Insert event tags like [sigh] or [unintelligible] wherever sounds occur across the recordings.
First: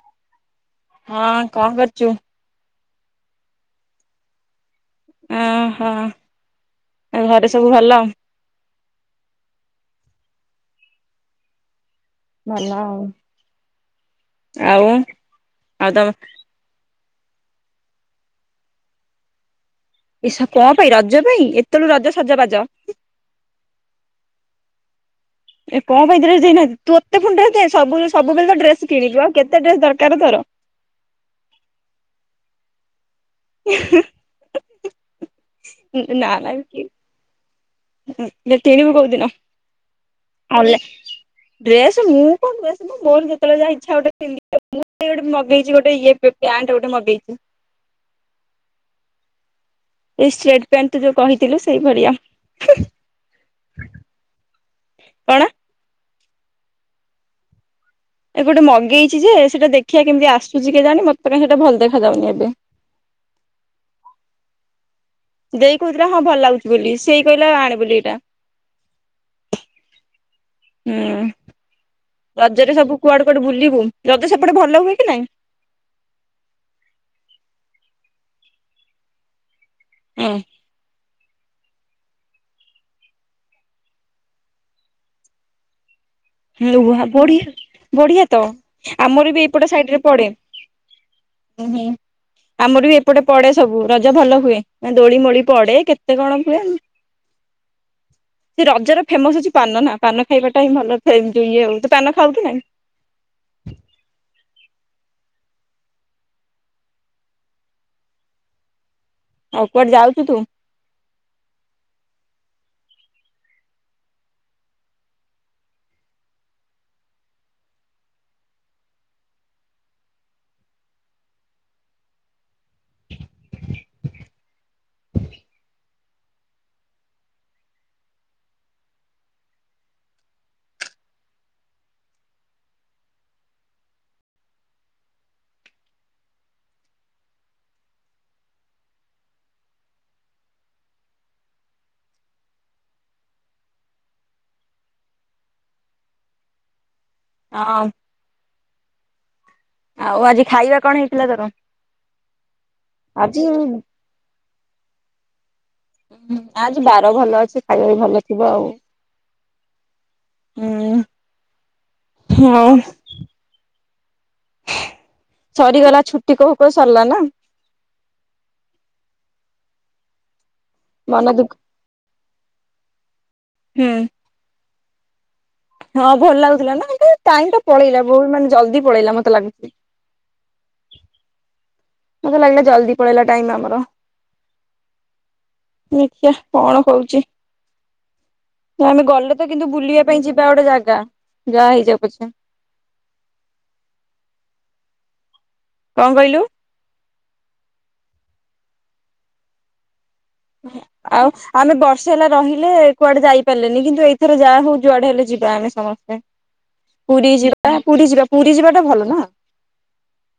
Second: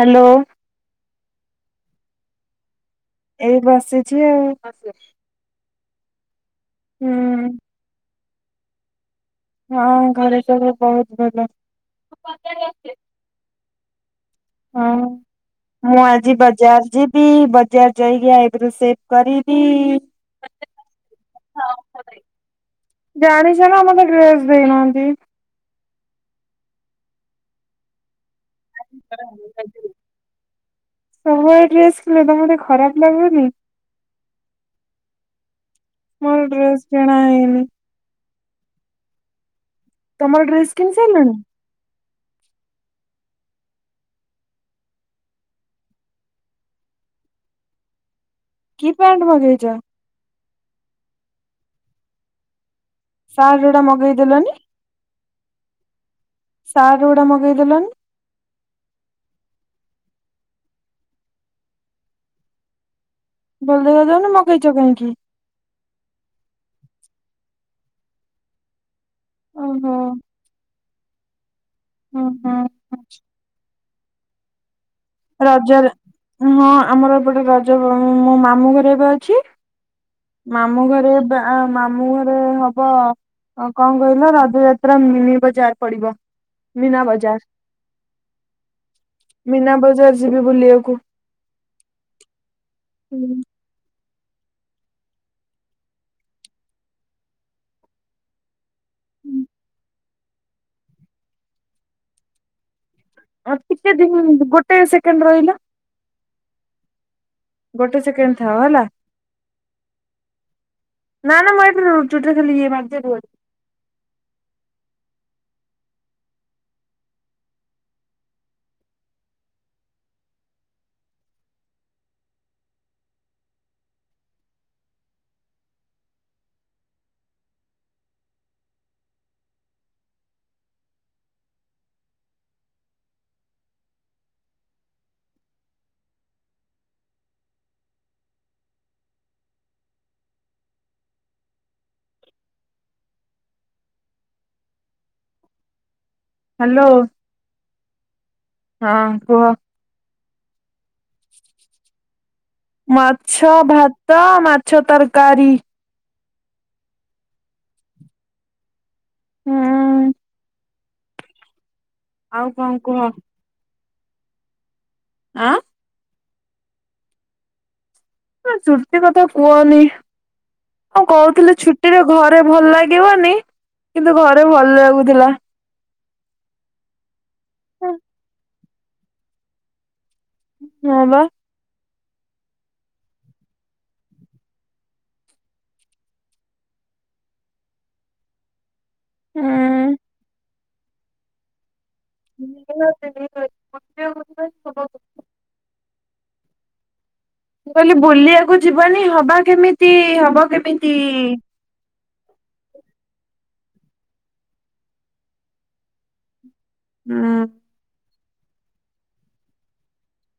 Hello. ହଁ କଣ କରୁଚୁ? ଏଇ ବସିଛି ଆଉ। ଓହୋ ଆଉ ଘରେ ହୁଁ। ସବୁ ଭଲ? ହଁ ଘରେ ସବୁ ବହୁତ୍ ଭଲ। ଭଲ ଆଉ। ଆଉ ହଁ ଆଉ ମୁଁ ତମ ଆଜିବା ବଜାର ଯିବି ବଜାର ଯାଇକି ଆଇବି ରୋସେଇ କରିବି। ଏସ କଣ ପାଇଁ? ରଜ ପାଇଁ? ଏତେ ବେଳୁ ରଜ ସଜବାଜ। ଜାଣିଛୁ ନା ମତେ ଡ୍ରେସ ଦେଇନାହାନ୍ତି। ଏ କଣ ପାଇଁ ଡ୍ରେସ ଦେଇନାହାନ୍ତି। ତତେ ପୁଣି ଡ୍ରେସ ଦେଇନାହାନ୍ତି। ସବୁ ସବୁବେଳେ ତ ଡ୍ରେସ କିଣିଲୁ ଆଉ କେତେ ଡ୍ରେସ ଦରକାର ତୋର? ସବୁବେଳେ ଡ୍ରେସ କିିଣେ ତମକୁ ଟିକିଏ ଖରାପ୍ ଲାଗୁନି। ହୁ ହୁ ନା ନାକି କଣା ହେଇନି। [unintelligible] କୋଉଦିନ? ତମର ଡ୍ରେସ୍ କିଣି ସାରିଲଣି? ଡ୍ରେସ୍ ମୁଁ କଣ ଡ୍ରେସ୍ ମୋ ବୋଉର ଯେତେବେଳେ ଯାହା ଇଚ୍ଛା ଗୋଟେ [unintelligible] ମୋ ପାଇଁ ଗୋଟେ ମଗେଇଛି ଗୋଟେ ଇଏ ପ୍ୟାଣ୍ଟ ଗୋଟେ ମଗେଇଛି। କି ପ୍ୟାଣ୍ଟ ମାଗାେଇଚ? ଏଇ ସ୍ଲେଟ ପ୍ୟାଣ୍ଟ ଯୋଉ କହିଥିଲୁ ସେଇଭଳିଆ। ସାର୍ଟ ଉଡ଼ା ମଗେଇଦେଲନି? କଣ? ସାର୍ଟ ଗୁଡା ମଗେଇଦେଲନି। ଏ ଗୋଟେ ମଗେଇଛି ଯେ ସେଟା ଦେଖିଆ କେମିତି ଆସୁଛି କେଜାଣି ମୋତେ ତ କାଇଁ ସେଇଟା ଭଲ ଦେଖାଯାଉନି ଏବେ। ଭଲ ଦେଖାଯାଉନି ମଗେଇଛ କାହିଁକି? ଦେଇ କହୁଥିଲା ହଁ ଭଲ ଲାଗୁଛି ବୋଲି, ସେଇ କହିଲା ଆଣେ ବୋଲି ଏଇଟା। ଓହୋ। ହୁଁ, ହଁ ରଜରେ ହଁ। ସବୁ କୁଆଡେ କୁଆଡେ ବୁଲିବୁ, ରଜ ସେପଟେ ଭଲ ହୁଏ କି ନାଇଁ? ରଜରେ, ହଁ ଆମର ଏପଟେ ରଜ ମୋ ମାମୁଁ ଘରେ ଏବେ ଅଛି। [inaudible] ମାମୁଁ ଘରେ ବା ମାମୁଁ ଘରେ ହବ ଅଁ କଣ କହିଲ ରଜଯାତ୍ରା ମିନି ବଜାର ପଡ଼ିବ। ଲୁହା ବଢ଼ିଆ, ବଢ଼ିଆ ତ, ଆମର ବି ଏଇପଟ ମୀନା ସାଇଟରେ ବଜାର ପଡ଼େ, ଯିବି ବୁଲିବାକୁ। ଉଁହୁଁ, ଆମର ବି ଏପଟେ ପଡ଼େ। ସବୁ ରଜ ଭଲ ହୁଏ, ନା ଦୋଳି ମୋଳି ପଡ଼େ କେତେ କଣ ହୁଏ। ସେ ରଜର ଫେମସ୍ ହଉଛି ପାନ ନା, ପାନ ଖାଇବାଟା ହିଁ ଭଲ। ସେମ୍ ଟୁ ୟୁ, ତୁ ପାନ ଖାଉକି ନାଇଁ? ଆଉ ଟିକେ ଦିନ ଗୋଟେ ସେକେଣ୍ଡ ରହିଲା। ଗୋଟେ ସେକେଣ୍ଡ ଥାଅ ହେଲା। ଆଉ କୁଆଡେ ଯାଉଚୁ ତୁ? ନା ନା ମୁଁ ଏଟିରୁ ଚୁଟିରେ ଖାଲି ଇଏ ମାରିଦିଏ ରୁହ। ହାଲୋ। ଅଁ ହଁ କୁହ। ଆଉ ଆଜି ଖାଇବା କଣ ହେଇଥିଲା ତୋର? ଆଜି ମାଛ, ଭାତ, ମାଛ ତରକାରୀ। ହୁଁ, ଆଜି ବାର ଭଲ ଅଛି ଖାଇବା ବି ଭଲ ଥିବ ଆଉ। ହୁଁ। ହୁଁ। ଆଉ ହଉ କଣ କୁହ? ଆଁ ସରିଗଲା ଛୁଟି କହୁ କହୁ ସରିଲା ନା? ହଁ ଛୁଟି କଥା କୁହନି, ହଁ ମନ ଦୁଃଖ କହୁଥିଲି ଛୁ ଟିରେ ଘରେ ଭଲ ଲାଗିବନି ହୁଁ କିନ୍ତୁ ଘରେ ଭଲ ଲାଗୁଥିଲା। ହଁ ଭଲ ଲାଗୁଥିଲା ନା ଏ କାଇଁ ଟାଇମ୍ ଟା ପଳେଇଲା ବହୁତ ମାନେ ଜଲ୍ଦି ପଳେଇଲା ମତେ ଲାଗୁଚି। ହଁ ବା। ମତେ ଲାଗିଲା ଜଲ୍ଦି ପଳେଇଲା ଟାଇମ୍ ଆମର। ଦେଖିଆ କଣ ହଉଛି। ନା ଆମେ ଗଲେ ତ କିନ୍ତୁ ମୁଁ ବୁଲିବା ପାଇଁ ଯିବା ଗୋଟେ ଜାଗା, ଯାହା ହେଇଯାଉ ପଛେ। [unintelligible] କଣ କହିଲୁ? ମୁଁ କହିଲି ବୁଲିବାକୁ ଯିବାନି ହବା କେମିତି ହବ। କେମିତି? ଆଉ। ଆମେ ବର୍ଷେ ହେଲା ରହିଲେ କୁଆଡେ ଯାଇପାରିଲେନି କିନ୍ତୁ ଏଇଥର ଯାହା ହଉ ଯୁଆଡେ ହେଲେ ଯିବା ଆମେ ସମସ୍ତେ। ପୁରୀ ହୁଁ ଯିବା ପୁରୀ ଯିବା ପୁରୀ ଯିବାଟା ଭଲ ନା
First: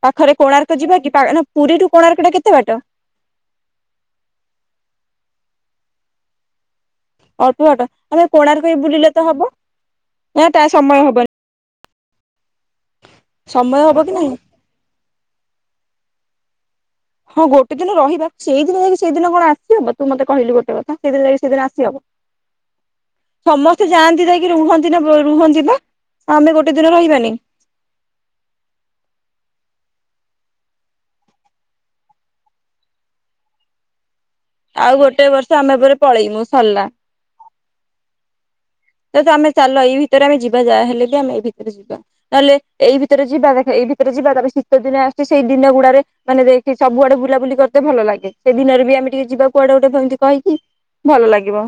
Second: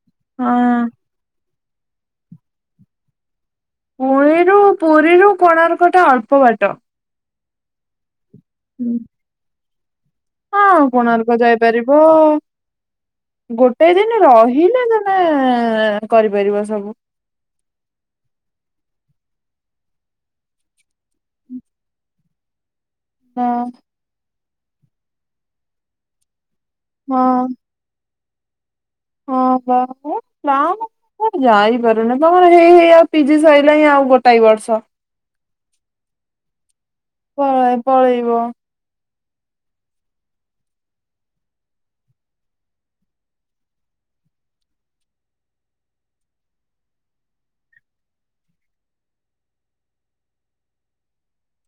ପାଖରେ କୋଣାର୍କ ହଁ ଯିବା କି। ନା ପୁରୀରୁୁ କୋଣାର୍ଟ ଟା କେତେ ବାଟ। ପୁଣିରୁ ପୁରୀରୁ କୋଣାର୍କ ଟା ଅଳ୍ପ ବାଟ। ଅଳ୍ପବାଟ ଆମେ କୋଣାର୍କରେ ବୁଲିଲେ ତ ହବ। ନା ତା ହଁ ସମୟ ହବନି। କୋଣାର୍କ ଯାଇପାରିବ ସମୟ ଗୋଟେ ହବ କି ଦିନ ନାହିଁ ରହିଲା ତ ମାନେ କରିପାରିବ ସବୁ। ହଁ ଗୋଟେ ଦିନ ରହିବା ସେଇଦିନ ଯାଇକି ସେଇଦିନ କଣ ଆସିହବ ତୁ ମତେ କହିଲୁ ଗୋଟେ କଥା ସେଇଦିନ ଯାଇକି ସେଦିନ ଆସିହବ। [inaudible] ହଁ ସମସ୍ତେ ଯାଆନ୍ତି ଯାଇକି ରୁହନ୍ତି ନା ରୁହନ୍ତି ବା ଆମେ ଗୋଟେ ଦିନ ରହିବାନି। ହଁପା ହେଁ ଜାମ୍ ଯାଇପାରୁନି ବାର ହେଇ ହେଇ ଆଉ ପିଜି ସରିଲା ହିଁ ଆଉ ଗୋଟାଏ ବର୍ଷ। ଆଉ ଗୋଟେ ବର୍ଷ ଆମେ ପରେ ପଳେଇମୁ ସରିଲା। ପଳେଇ ପଳେଇବ। ତ ତ ଆମେ ଚାଲ ଏଇ ଭିତରେ ଆମେ ଯିବା ଯାହାହଲେ ବି ଆମେ ଏଇ ଭିତରେ ଯିବା। ନହେଲେ ଏଇ ଭିତରେ ଜିବା ଦେଖ ଏଇ ଭିତରେ ଯିବା ତାପରେ ଶୀତ ଦିନ ଆସୁଛି ସେଇ ଦିନ ଗୁଡାରେ ମାନେ ଦେଖ ସବୁଆଡେ ବୁଲାବୁଲି କରିତେ ଭଲ ଲାଗେ ସେ ଦିନରେ ବି ଆମେ ଟିକେ ଯିବାକୁୁଆଡେ ଗୋଟେ କହିକି। ଭଲ ଲାଗିବ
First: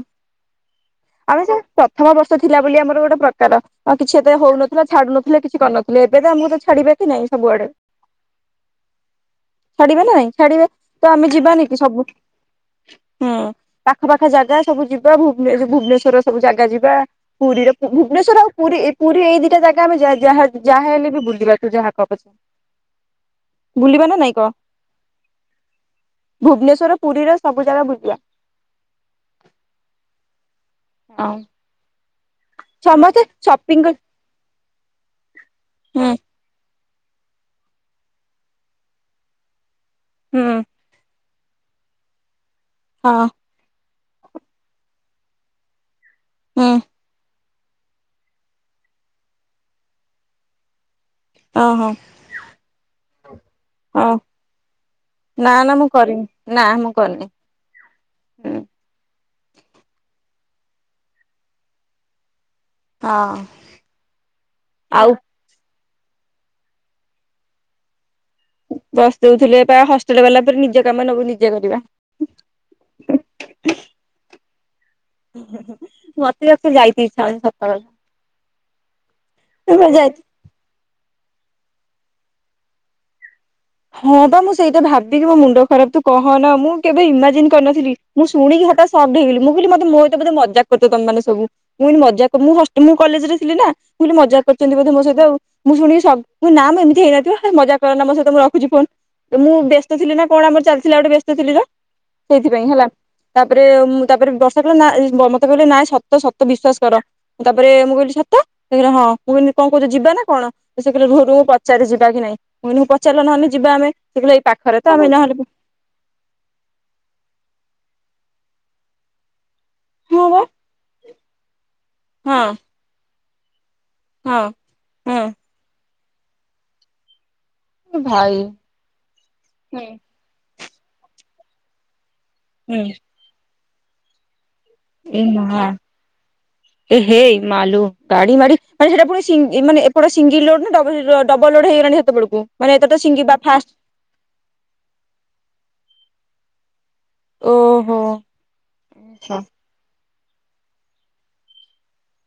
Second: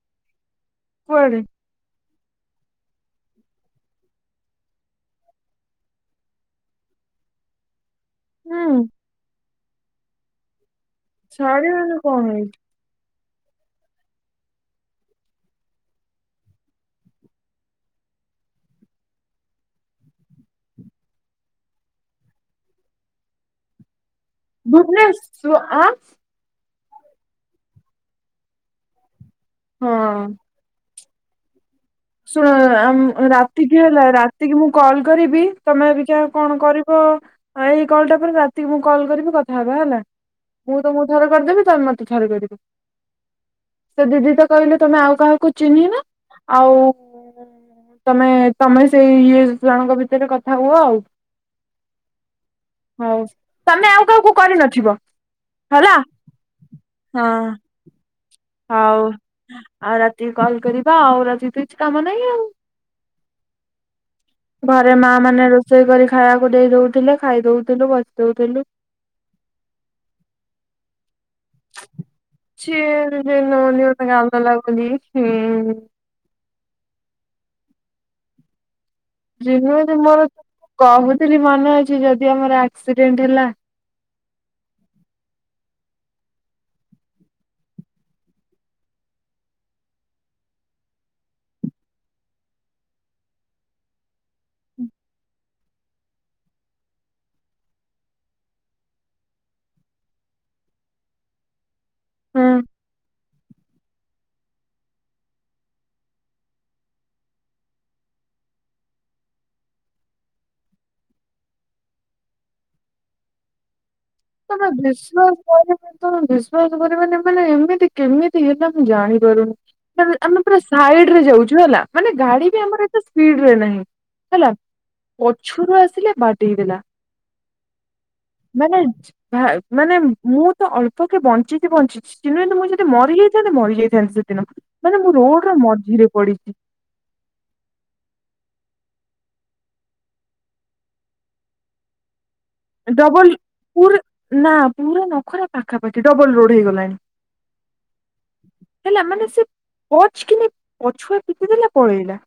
କୁଆଡେ ଆମେ ସେ ପ୍ରଥମ ବର୍ଷ ଥିଲା ବୋଲି ଆମର ଗୋଟେ ପ୍ରକାର। ଆଉ କିଛି ଏତେ ହଉନଥିଲା ଛାଡୁ ନଥିଲେ କିଛି କରିନଥୁଲେ ଏବେ ତ ଆମକୁ ତ ଛାଡିବେ କି ନାହିଁ ସବୁଆଡେ। ହୁଁ। ଛାଡିବେ ନା ନାଇଁ ଛାଡିବେ ତ ଆମେ ଯିବାନି କି ଛାଡିବନି ସବୁ। କଣ ହେଇଛି ହୁଁ ପାଖ ପାାଖ ଜାଗା ସବୁ ଯିବା ଭୁବନ ଭୁବନେଶ୍ଵରର ସବୁ ଜାଗା ଯିବା। ପୁରୀର ଭୁବନେଶ୍ୱର ଆଉ ପୁରୀ ପୁରୀ ଏ ଦିଟା ଜାଗା ଆମେ ଯ ଯାହା ଯାହା ହେଲେ ବି ବୁଲିବା ତୁ ଯାହା କହ ପଛେ। ବୁଲିବ ନା ନାଇଁ କ। ବୁବନେ ସ ଆଁ। ଭୁବନେଶ୍ୱର ପୁରୀରେ ସବୁ ଜାଗା ବୁଲିବା। ହଁ। ହଉ। ଶୁଣ ରାତି କିି ସପିଂ କରି ହେଲା ରାତିକି ମୁଁ କଲ କରିବି ତମେ ହୁଁ ଅବିକ। କଣ କରିବ ଏଇ କଲଟା ପରେ ରାତି ମୁଁ କଲ କରିବି କଥା ହେବା ହେଲା। ହୁଁ। ମୁଁ ତମକୁ ଥରେ କରିଦେବି ତମେ ମତେ ଥରେ କରିବ। ହଁ। ସେ ଦିଦି ତ କହିଲେ ତମେ ଆଉ କାହାକୁ ଚିଁହିନ ହୁଁ ଆଉ ତମେ ତମେ ସେଇ ଇଏସ୍ ଜଣଙ୍କ ଭିତରେ କଥା ହୁଅ ଆଉ। ଓଁ ହୋ। ହଉ ତମେ ଆଉ କାହାକୁ କରିନଥିବ। ନା ନା ମୁଁ ହେଲା କରିନି ନା ମୁଁ ହଁ କରିନି। ହୁଁ ହଉ ଆଉ ରାତିକି କଲ କରିବା ଆଉ ରାତିକି ତ କିଛି କାମ ନାହିଁ ଆଉ। ହଁ ଘରେ ମା ଆଉ ମାନେ ରୋ ରୋଷେଇ କରି ଖାଇବାକୁ ଦେଇ ଦଉଥିଲେ ଖାଇ ଦଉଥିଲୁ ବସି ଦଉଥିଲୁ। ବାସ ଦଉଥିଲେ ବା ହଷ୍ଟେଲ ବାଲା ଏଥର ନିଜ କାମ ସବୁ ନିଜେ କରିବା ସିଏ ନଉନି ଗୋଟେ ମତେ ନାଉ କଲା ବୋଲି ମତେ ଆଉ ସେ ଯାଇତେ ଇଛା ହଉନି ସତ କଥା ରିନୁ ଯାଇ ମୋର କହୁଥିଲି ମନେ ଅଛି ଯଦି ଆମର ଆକ୍ସିଡେଣ୍ଟ ହେଲା ହଁ ବା ମୁଁ ସେଇଟା ଭାବିକି ମୋ ମୁଣ୍ଡ ଖରାପ ତୁ କହନା ମୁଁ କେବେ ଇମାଜିନ କରିନଥିଲି ମୁଁ ଶୁଣିକି ହଠାତ୍ ସକଡ ହେଇଗଲି ମୁଁ କହିଲି ମତେ ମୋ ସହିତ ବୋଧେ ମଜାକ କରୁଛ ତମେ ମାନେ ସବୁ ମୁଁ କହିଲି ମଜାକ ମୁଁ ହଷ୍ଟେଲ ମୁଁ କଲେଜ ରେ ଥିଲିନା ମୁଁ କହିଲି ମଜାକ କରୁଛନ୍ତି ବୋଧେ ମୋ ସହିତ ଆଉ ମୁଁ ଶୁଣିକି ସକ ମୁଁ କହିଲି ନାଁ ମ ଏମିତି ହେଇନଥିବ ହେ ମଜାକ କରନା ମୋ ସହିତ ମୁଁ ର ଖୁଛି ଫୋନ୍ ମୁଁ ବ୍ୟସ୍ତ ଥିଲି ନା କଣ ଆମର ଚାଲିଥିଲା ଗୋଟେ ବ୍ୟସ୍ତ ଥିଲି ଯେ ସେଇଥିପାଇଁ ହେଲା ତାପରେ ମୁଁ ତାପରେ ବସ ତାପରେ ନା ବ ମତେ କହିଲେ ନାଇଁ ସତ ସତ ବିଶ୍ଵାସ କର ତାପରେ ମୁଁ କହିଲି ସତ ସେ କହିଲା ହଁ ମୁଁ କହିଲି କଣ କହୁଛ ଯିବା ନା କଣ ସେ କହିଲେ ରୁହ ରୁହ ପଚାରେ ଯିବା କି ନାହିଁ ମୁଁ କହିଲି ପଚାରିଲ ନହେଲେ ଯିବା ଆମେ ସେ କହିଲେ ଏଇ ତମେ ପାଖରେ ତ ଆମେ ନ ବିଶ୍ଵାସ ହେଲେବି କରିବନି ତମେ ବିଶ୍ୱାସ କରିବନି ମାନେ ଏମିତି କେମିତି ହେଲା ମୁଁ ଜାଣି ପାରୁନି ମାନେ ଆମେ ହଁ ପୁରା ସାଇଡରେ ଯାଉଛୁ ହେଲା ମାନେ ଗାଡି ବି ଆମର ଏତେ ସ୍ପିଡରେ ନାହିଁ ହେଲା ହଁ ହଁ। ପଛରୁ ଆସିଲେ ବାଡେଇଦେଲା ଭାଇ ଭା ହୁଁ ମାନେ ମୁଁ ତ ଅଳ୍ପକେ ବଞ୍ଚିଛି ବଞ୍ଚିଛି ଚିହ୍ନନ୍ତୁ ମୁଁ ଯଦି ମରିଯାଇଥାନ୍ତି ମରିଯାଇଥାନ୍ତି ସେ ଦିନ ମାନେ ମୁଁ ଏ ମା ରୋଡର ମଝିରେ ପଡିଛି ଏ ହେ ମାଲୋ ଗାଡି ମାଡି ମାନେ ସେଟା ପୁଣିି ସିଙ୍ଗ ମାନେ ଏପଟା ସିଙ୍ଗଲ ରୋଡ ନା ଡବଲ ରୋଡ ଡବଲ ରୋଡ ହେଇଗଲାଣି ସେତେବେଳକୁ ମାନେ ଏତେଟା ସିଙ୍ଗି ଡବଲ ବା ଫାଷ୍ଟ ପୁର ନା ପୁରା ନଖରା ପାଖାପାଖି ଡବଲ ରୋଡ ହେଇଗଲାଣି। ଓହୋ। ହେଲା ମାନେ ଆଚ୍ଛା। ସେ ପଚ କିିନି ପଛୁଆ ପିଟିିଦେଲା ପଳେଇଲା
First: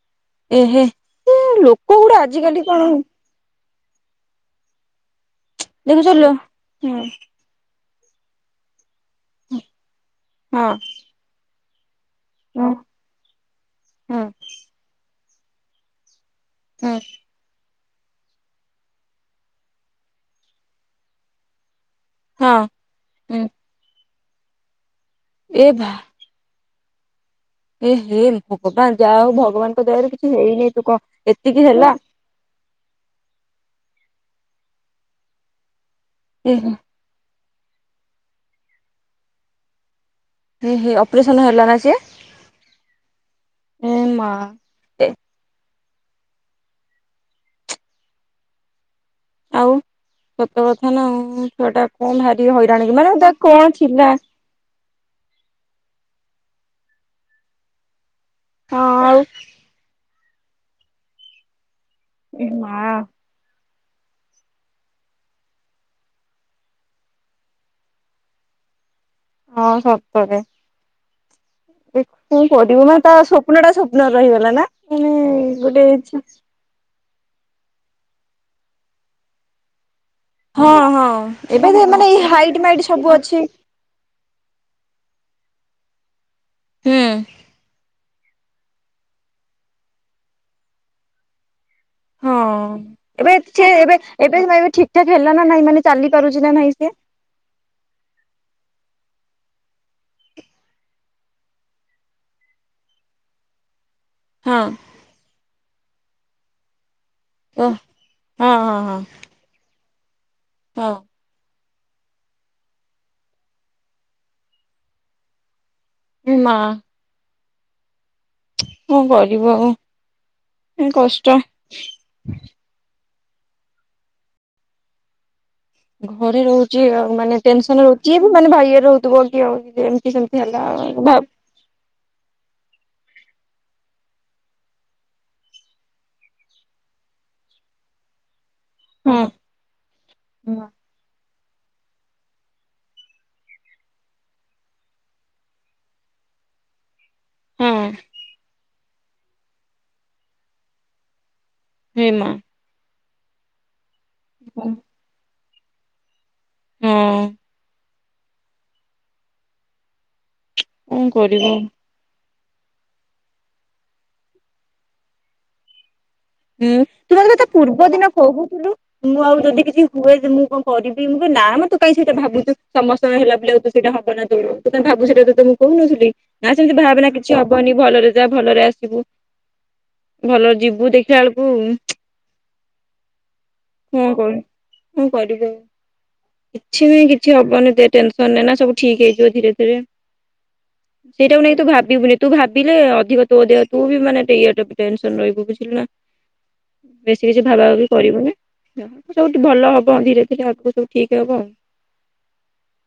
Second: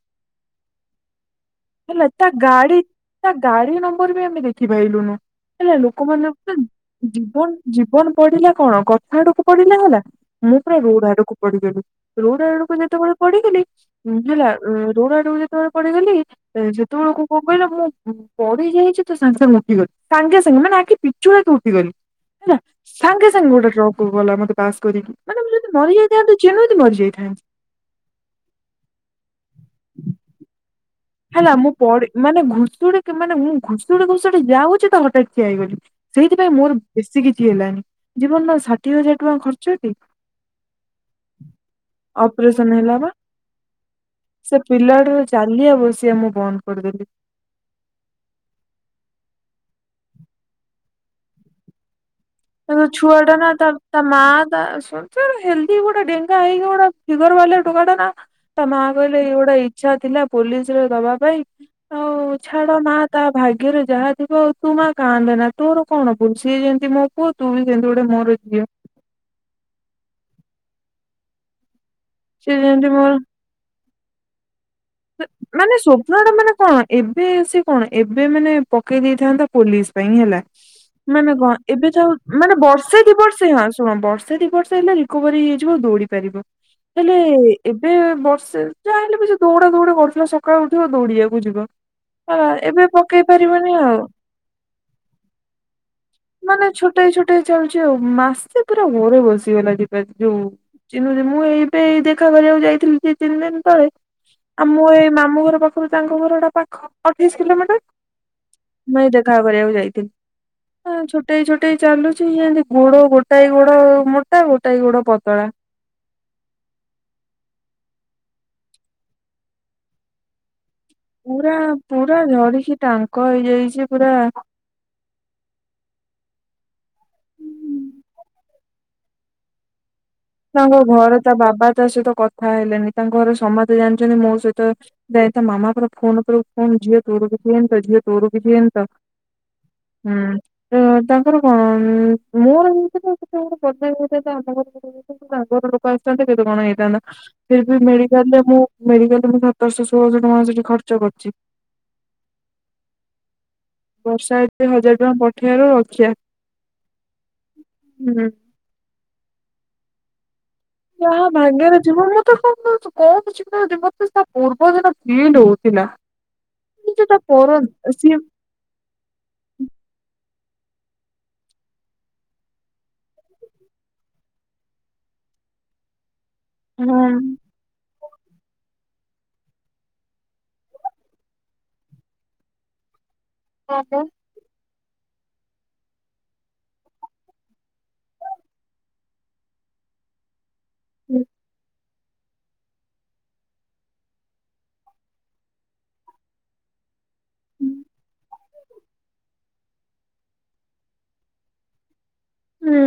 ଏ ହେ ଏ ଲୋକ ହେଲା ଗୋଡା ତା ଆଜିକାଲି ଗାଡି କଣ ହଉ ତା ଗାଡି ନମ୍ବର ବି ଆମେ ଦେଖିପାଇଲୁନୁ ହେଲେ ଦେଖୁଚ ହୁଁ ଲୋକମାନଙ୍କ ଜୀବନ ଜୀବନ ପଡିଲା କଣ କଥା ଆଡକୁ ପଡିଲା ହେଲା ମୁଁ ହଁ ପୁରା ରୋଡ ଆଡକୁ ପଡିଗଲି ରୋଡ ହୁଁ ଆଡକୁ ଯେତେବେଳେ ପଡିଗଲି ହୁଁ ହେଲା ରୋଡ ଆଡକୁ ଯେତେବେଳେ ପଡିିଗଲି ହୁଁ ଯେତେବେଳକୁ କଣ କହିଲ ମୁଁ ପଡ଼ିଯାଇଛି ତ ସାଙ୍ଗେ ସାଙ୍ଗେ ଉଠିଗଲି। ସାଙ୍ଗେ ସାଙ୍ଗେ ମାନେ ଆଖି ପିଚୁଳାକେ ଉଠିଗଲି ହେଲା ହଁ ସାଙ୍ଗେ ହୁଁ ସାଙ୍ଗେ ଗୋଟେ ଟ୍ରକ୍ କୁ ଗଲା ମତେ ପାସ୍ କରିକି ମାନେ ମୁ ଏ ଯଦି ଭା ମରିଯାଇଥାନ୍ତି ଯେଣିତି ମରିଯାଇଥାନ୍ତି। ଏ ହେ ଭଗବାନ ଯାହା ହଉ ଭଗବାନଙ୍କ ଦୟାରୁ କିଛି ହେଇନି ତୁ କହ ହେଲା ମୁଁ ପଡି ମାନେ ଘୁଷଡିକି ମାନେ ମୁଁ ଘୁଷୁଡି ଘୁଷୁଡି ଯାଉଛି ତ ହଠାତ୍ ଠିଆ ହେଇଗଲି ସେଇଥିପାଇଁ ଏ ମୋର ବେଶୀ କିଛି ହେଲାନି ଜୀବନର ଷାଠିଏ ହଜାର ଟଙ୍କା ଖର୍ଚ୍ଚ ତି ଏହେ ଅପରେସନ ହେଲା ନା ସିଏ ଏ ମା ଏ ପିଲାଟି ର ଚାଲିବା ବସିବା ମୁଁ ବନ୍ଦ କରିଦେଲି ଆଉ ସତ କଥା ନା ଆଉ ଛୁଆ ଟା କଣ ଭାରି ହଇରାଣ କି ମାନେ ତା କଣ ଥିଲା ଆ ତା ସୁନ ସିଏ ଗୋଟେ ହେଲଦି ଗୋଟେ ଡେଙ୍ଗା ହେଇକି ଗୋଟେ ଫିଗର ବାଲା ଟୋକାଟା ନା ତା ମା ହଁ କହିଲେ ଆଉ ଇଏ ଗୋଟେ ଏଇ ଇଛା ଥିଲା ପୋଲିସରେ ଦବା ପାଇଁ ଆଉ ଏ ଛାଡ ମା ନା ତା ଭା ଗ୍ୟରେ ଯାହା ଥିବ ତୁ ମା କାନ୍ଦେନା ତୋର କଣ ଭୁଲ ସିଏ ଯେମିତି ମୋ ପୁଅ ତୁ ବି ସେମିତି ଗୋଟେ ମୋର ଝିଅ। ହଁ ସତରେ। ଏ କଣ ସିଏ କରିବୁ ଯେମିତି ମା ତା ମୋର ସ୍ଵପ୍ନଟା ସ୍ୱପ୍ନରେ ରହିଗଲା ନା। ମାନେ ମାନେ ଗୋଟେ ସ୍ୱପ୍ନ ଟା ମାନେ କଣ ଏବେ ସେ କଣ ଏବେ ମାନେ ପକେଇ ଦେଇଥାନ୍ତା ପୋଲିସ୍ ପାଇଁ ହେଲା। ହଁ ହଁ ମାନେ କଣ ଏବେ ଯାଉ ଏଇ ମାନେ ହାଇଟ୍ ମାଇଟ୍ ବର୍ଷେ ସବୁ ଦି ଅଛି ବର୍ଷେ ହଁ ଶୁଣ ବର୍ଷେ ଦି ବର୍ଷ ହେଲେ ରିକୋଭରୀ ହେଇଯିବ ଦୌଡିପାରିବ ହୁଁ ହେଲେ ଏବେ ବର୍ଷେ ଯାହା ହେଲେ ବି ସେ ଦୌଉ କେମ୍‌ତି ଗୋଟେ କରୁଥିଲା ସକାଳୁ ଉଠିବ ଦୌଡିବାକୁ ଯିବ। ହଁ ହେଲା ଏବେ ପକେଇ ଏବେ ସିଏ ପାରିବନି ଏବେ ଆଉ। ଏବେ ମେବି ଠିକ୍‌ଠାକ୍ ହେଲା ନା ନାଇଁ ମାନେ ଚାଲିପାରୁଚି ନା ନାହିଁ ସେ? ଗୋଟେ ଚାଲିଚି ଆଉ ମାସେ ପୁରା ଘରେ ବସିଗଲା ଦୀବା ଯୋଉ ଚିନୁଛି ମୁଁ ଏଇ ଏବେ ଏଇ ଦେଖା କରିବାକୁ ଯାଇଥିଲି ଦି ତିନି ଦିନ୍ ତଳେ। ହଁ ଆଉ ମୁଁ ଏଇ ମାମୁଁ ଘର ପାଖରୁ ତାଙ୍କ ଘରଟା ପାଖ ଅଠେଇଶି ଓ କିଲୋମିଟର। ହଁ ହଁ ହଁ ମୁଁ ଏଇ ଦେ ଖା କରିବାକୁ ଯାଇଥିଲି। ହଁ। ଆଁ ଛୋଟେଇ ଛୋଟେଇ ଚାଲୁଚି ଇଏ ଏନ୍ତି ଗୋଡ ଗୋଟାଏ ଗୋଡ ମୋଟା ଗୋଟାଏ ଗୋଡ ପତଳା। ଉମ୍ ମା। କଣ କରିବ ଆଉ ଉଁ କଷ୍ଟ। ପୁରା ପୁରା ଝଡିକି ଟାଙ୍କ ହେଇଯାଇଚି ପୁରା। ଘରେ ରହୁଚି ଆଉ ମାନେ ଟେନ୍‌ସନ୍‌ ରହୁ ଯିଏ ବି ମାନେ ଭାଇ ଇଏରେ ରହୁଥିବ କି ଆଉ ଏମ୍‌ତି ସେମ୍ ତାଙ୍କ ଘରେ ତା ବାବା ତା ସହିତ କଥା ହେଲେନି ତାଙ୍କ ଘରେ ସମସ୍ତେ ଜାଣିଚନ୍ତି ମୋ ସହିତ ଦାଇତ୍ବ ମାମା ପୁରା ଫୋନ୍ ଉପରେ ଫୋନ୍ ଝିଅ ତୋର କିଛି ହେଇନି ତ ଝିଅ ତୋର କିଛି ହେଇନି। ତ ହଁ ହୁଁ ତ ତା ତୋର କଣ ଉଁ ମୋର ଏମିତି ସେମିତି କେହିବି [unintelligible] ଙ୍କ ଘର ଲୋକ ଆସିଥାନ୍ତେ କେତେ କଣ ହେଇଥାନ୍ତା ଫିର୍ ବି ହଁ ମେଡିକାଲ ରେ ମୁଁ ମେଡିକାଲରେ ମୁଁ ସତରଶହ ଷୋଳଶହ ଟଙ୍କା ସେଠି ଖର୍ଚ୍ଚ କରିଚି। ଏମା। ବର୍ଷା ଏତେ ହଁ ହଜାର ଟଙ୍କା ପଠେଇବାରୁ ରକ୍ଷା ହୁଁ। କଣ ଯାହା କରିବ? ଭାଗ୍ୟରେ ଯିବ ମତେ କଣ କହୁଚି ପା [unintelligible] ତା ପୂର୍ବଦିନ ଫିଲ୍ ହଉଥିଲା। ହୁଁ କିନ୍ତୁ ତୁ ମତେ ବି ତା ପର ପୂର୍ବ ଦିନ ସିଏ କହୁଥିଲୁ। ମୁଁ ଆଉ ଯଦି କିଛି ହୁଏ କି ମୁଁ କଣ କରିବି ମୁଁ କହି ନାମ ତୁ କାଇଁ ସେଇଟା ଭାବୁଚୁ ସମ୍ ସମୟ ହେଲାବୋଲି ଆଉ ତୁ ସେଇଟା ହବନା ତୋର ତୁ କାଇଁ ଭାବୁଚୁ ସେଟା ତତେ ମୁଁ କହୁନଥିଲି। ନା ସେମିତି ହଁ ଭାବେନା କିଛି ହବନି ଭଲରେ ଯା ଭଲରେ ଆସିବୁ ଭଲରେ ଯିବୁ। ଦେଖ୍ ଖିଲାବଳକୁ ହଁ ପା। କଣ କରି ମୁଁ କରିଦେବି। କିଛି ହିଁ କିଛି ହବନି ଏତେ ଟେନ୍‌ସନ୍‌ ନେନା ସବୁ ଠିକ୍ ହେଇଯିବ ଧୀରେ ଧୀରେ। ସେଇଟାକୁ ନେଇ ତୁ ଭାବିବୁନି। ତୁ ଭାବିଲେ ଅଧିକ ତୋଦେହ ତୁ ବି ମାନେ ଟେ ଇଏଟେ ଟେନ୍‌ସନ୍‌ ରହିବୁ ବୁଝିଲୁନା। ବେଶୀ କିଛି ଭାବାଭାବି କରିବୁନି। ଯ ସବୁଠୁ ଭଲହବ ଧୀରେ ଧୀରେ ଆଗୁକୁ ସବୁ ଠିକ୍‌ ହବ। ହୁଁ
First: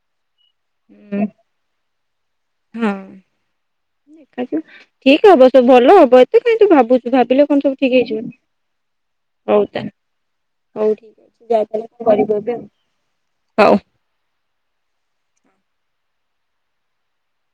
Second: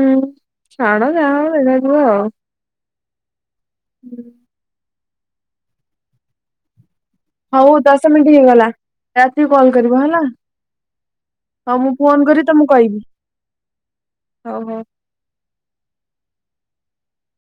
ଛାଡ ହୁଁ ଯାହାହବ ଦେଖାଯିବ ଆଉ। ହଁ। ଆଜ୍ଞା ଠିକ୍‌ହବ ସବୁ ଭଲହବ ଏତେ କାଇଁ ତୁ ଭାବୁ ତୁ ଭାବିଲେ କଣ ହଉ ସବୁ ଠିକ୍ ଦଶ ମିନିଟ୍ ହେଇଗଲା ରାତିକି ହେଇଯିବ ହୋଉ କଲ୍ ତା କରିବ ହେଲା। ହଉ ମୁଁ ଫୋନ କରି ତମକୁ କହିବି ହଉ। ହଉ ହଉ।